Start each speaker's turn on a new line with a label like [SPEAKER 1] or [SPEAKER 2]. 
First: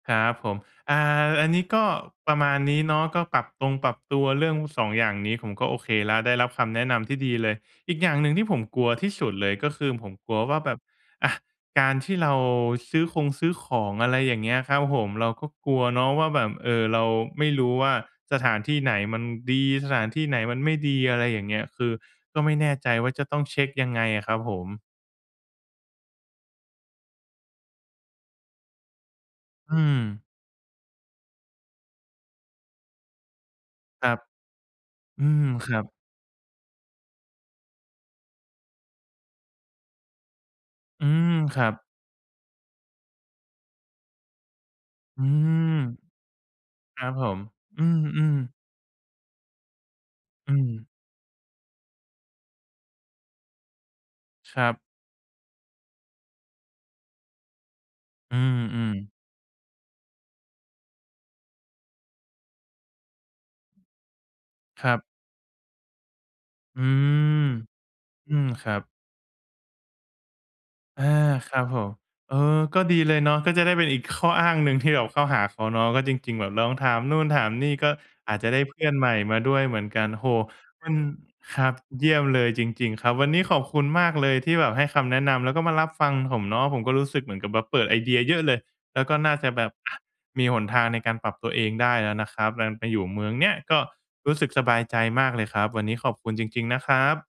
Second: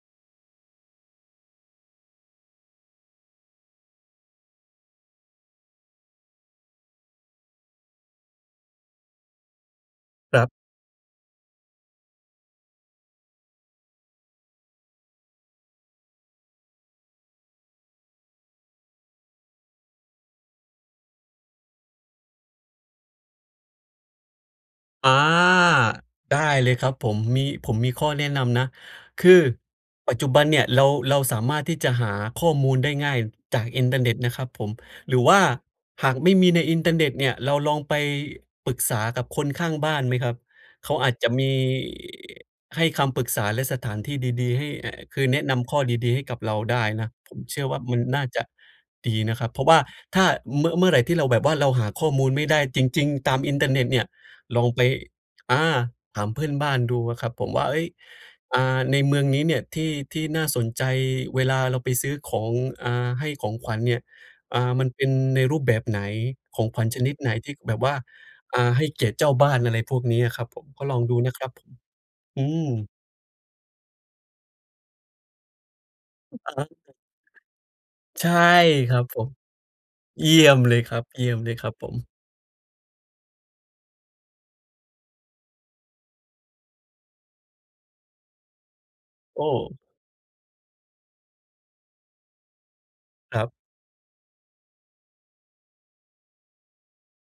[SPEAKER 1] ครับผม อ่า อันนี้ก็ประมาณนี้เนาะ ก็ปรับตงปรับตัวเรื่อง 2 อย่างนี้ผมก็โอเคแล้วได้รับคำแนะนำที่ดีเลย อีกอย่างหนึ่งที่ผมกลัวที่สุดเลยก็คือผมกลั
[SPEAKER 2] ค
[SPEAKER 1] ว
[SPEAKER 2] รับ
[SPEAKER 1] ว่าแบบ อะ การที่เราซื้อคงซื้อของ อะไรอย่างเงี้ยครับผม เราก็กลัวเนาะว่าแบบ เอ่อ เราไม่รู้ว่า สถานที่ไหนมันดี สถานที่ไหนมันไม่ดี อะไรอย่างเงี้ย คือก็ไม่แน่ใจว่าจะต้องเช็กยังไงอะครับผม?
[SPEAKER 2] อา ได้เลยครับผม มี ผมมีข้อแนะนำนะคือ
[SPEAKER 1] อื
[SPEAKER 2] ปัจ
[SPEAKER 1] ม
[SPEAKER 2] จุบันเนี่ยเรา เราสามารถที่จะหาข้อมูลได้ง่ายจากอินเทอร
[SPEAKER 1] ค
[SPEAKER 2] ์เน
[SPEAKER 1] ร
[SPEAKER 2] ็
[SPEAKER 1] ั
[SPEAKER 2] ต
[SPEAKER 1] บ
[SPEAKER 2] นะครับผม หรื
[SPEAKER 1] อื
[SPEAKER 2] อว่า
[SPEAKER 1] ม ครับ
[SPEAKER 2] หากไม่มีในอินเทอร์เน็ตเนี่ยเราลองไปปรึกษากับคนข้างบ้านไหมครับ? เขา
[SPEAKER 1] อื
[SPEAKER 2] อาจจะ
[SPEAKER 1] ม
[SPEAKER 2] มี
[SPEAKER 1] ครับ
[SPEAKER 2] ให้คำปรึกษาและสถานที่ดี ๆ ให้ ไอ้ ค
[SPEAKER 1] อื
[SPEAKER 2] ือแนะน
[SPEAKER 1] ม
[SPEAKER 2] ำข้อดี ๆ ให้กับเราได้
[SPEAKER 1] คร
[SPEAKER 2] น
[SPEAKER 1] ั
[SPEAKER 2] ะ
[SPEAKER 1] บผ
[SPEAKER 2] ผ
[SPEAKER 1] ม
[SPEAKER 2] มเชื่อว่
[SPEAKER 1] อ
[SPEAKER 2] า
[SPEAKER 1] ื
[SPEAKER 2] มันน่า
[SPEAKER 1] ม
[SPEAKER 2] จะ
[SPEAKER 1] ๆ
[SPEAKER 2] ดีนะครับ เพราะว่าถ้า
[SPEAKER 1] อื
[SPEAKER 2] เมื่อ
[SPEAKER 1] ม
[SPEAKER 2] เมื่อไรที่เราแบบว่าเราหาข้อมูลไม่ได้จริง ๆ ตามอินเทอร์เน็ตเนี่ย
[SPEAKER 1] ค
[SPEAKER 2] ล
[SPEAKER 1] ร
[SPEAKER 2] อ
[SPEAKER 1] ั
[SPEAKER 2] ง
[SPEAKER 1] บ
[SPEAKER 2] ไป อา ถามเพื่อนบ้านดูอะครับ ผมว่า "เฮ้ย
[SPEAKER 1] อื
[SPEAKER 2] อา
[SPEAKER 1] ม
[SPEAKER 2] ใน
[SPEAKER 1] ๆ
[SPEAKER 2] เมืองนี้เนี่ยที่ ที่น่าสนใจเวลาเราไปซื้อของ อา ให้ของขวัญเนี่ย อา
[SPEAKER 1] ค
[SPEAKER 2] มัน
[SPEAKER 1] รั
[SPEAKER 2] เป
[SPEAKER 1] บ
[SPEAKER 2] ็นในรูปแบบไหน? ของข
[SPEAKER 1] อื
[SPEAKER 2] วัญชนิด
[SPEAKER 1] ม
[SPEAKER 2] ไหน? ที่แบบว่า
[SPEAKER 1] อืม
[SPEAKER 2] อ
[SPEAKER 1] ค
[SPEAKER 2] า
[SPEAKER 1] รั
[SPEAKER 2] ให
[SPEAKER 1] บ
[SPEAKER 2] ้เกียรติเจ้าบ้าน" อะไรพวกนี้อะครับผม ก็ลอง
[SPEAKER 1] อา
[SPEAKER 2] ดูนะครั
[SPEAKER 1] ค
[SPEAKER 2] บ
[SPEAKER 1] รั
[SPEAKER 2] ผ
[SPEAKER 1] บ
[SPEAKER 2] ม
[SPEAKER 1] ผม เออ
[SPEAKER 2] อื
[SPEAKER 1] ก็
[SPEAKER 2] ม
[SPEAKER 1] ดีเลยเนาะ ก็จะได้เป็นอีกข้ออ้างหนึ่งที่แบบเข้าหาเขาเนาะ ก็จริ
[SPEAKER 2] อ
[SPEAKER 1] ง ๆ แบ
[SPEAKER 2] ะ
[SPEAKER 1] บ
[SPEAKER 2] ฮ
[SPEAKER 1] ล
[SPEAKER 2] ะ
[SPEAKER 1] องถ
[SPEAKER 2] ครั
[SPEAKER 1] า
[SPEAKER 2] บ
[SPEAKER 1] มนู่นถามนี่ ก็
[SPEAKER 2] ใช
[SPEAKER 1] อ
[SPEAKER 2] ่
[SPEAKER 1] าจจะได้เพื่อ
[SPEAKER 2] ค
[SPEAKER 1] น
[SPEAKER 2] รั
[SPEAKER 1] ใ
[SPEAKER 2] บ
[SPEAKER 1] หม่
[SPEAKER 2] ผม
[SPEAKER 1] มาด้วยเหมือนกัน โอ้โ
[SPEAKER 2] เ
[SPEAKER 1] ฮ
[SPEAKER 2] ยี่ยมเลย
[SPEAKER 1] มั
[SPEAKER 2] ค
[SPEAKER 1] น
[SPEAKER 2] รับ เยี่ยมเลย
[SPEAKER 1] คร
[SPEAKER 2] คร
[SPEAKER 1] ั
[SPEAKER 2] ับ
[SPEAKER 1] บ
[SPEAKER 2] ผ
[SPEAKER 1] เย
[SPEAKER 2] ม
[SPEAKER 1] ี่ยมเลยจริง ๆ ครับ วันนี้ขอบคุณมากเลยที่แบบให้คำแนะนำแล้วก็มารับฟังผมเนาะ ผมก็รู้สึกเหมือนกับแบบเปิดไอเดียเยอะเลย แล้วก็น่า
[SPEAKER 2] โอ
[SPEAKER 1] จะแบบ
[SPEAKER 2] ้
[SPEAKER 1] อะ มีหนทางในการปรับตัวเองได้แล้วนะครับ แบบ ไปอยู่เมือง
[SPEAKER 2] ครั
[SPEAKER 1] เนี้
[SPEAKER 2] บ
[SPEAKER 1] ยก็รู้สึกสบายใจมากเลยครับ วันนี้ขอบคุณจริง ๆ นะครับ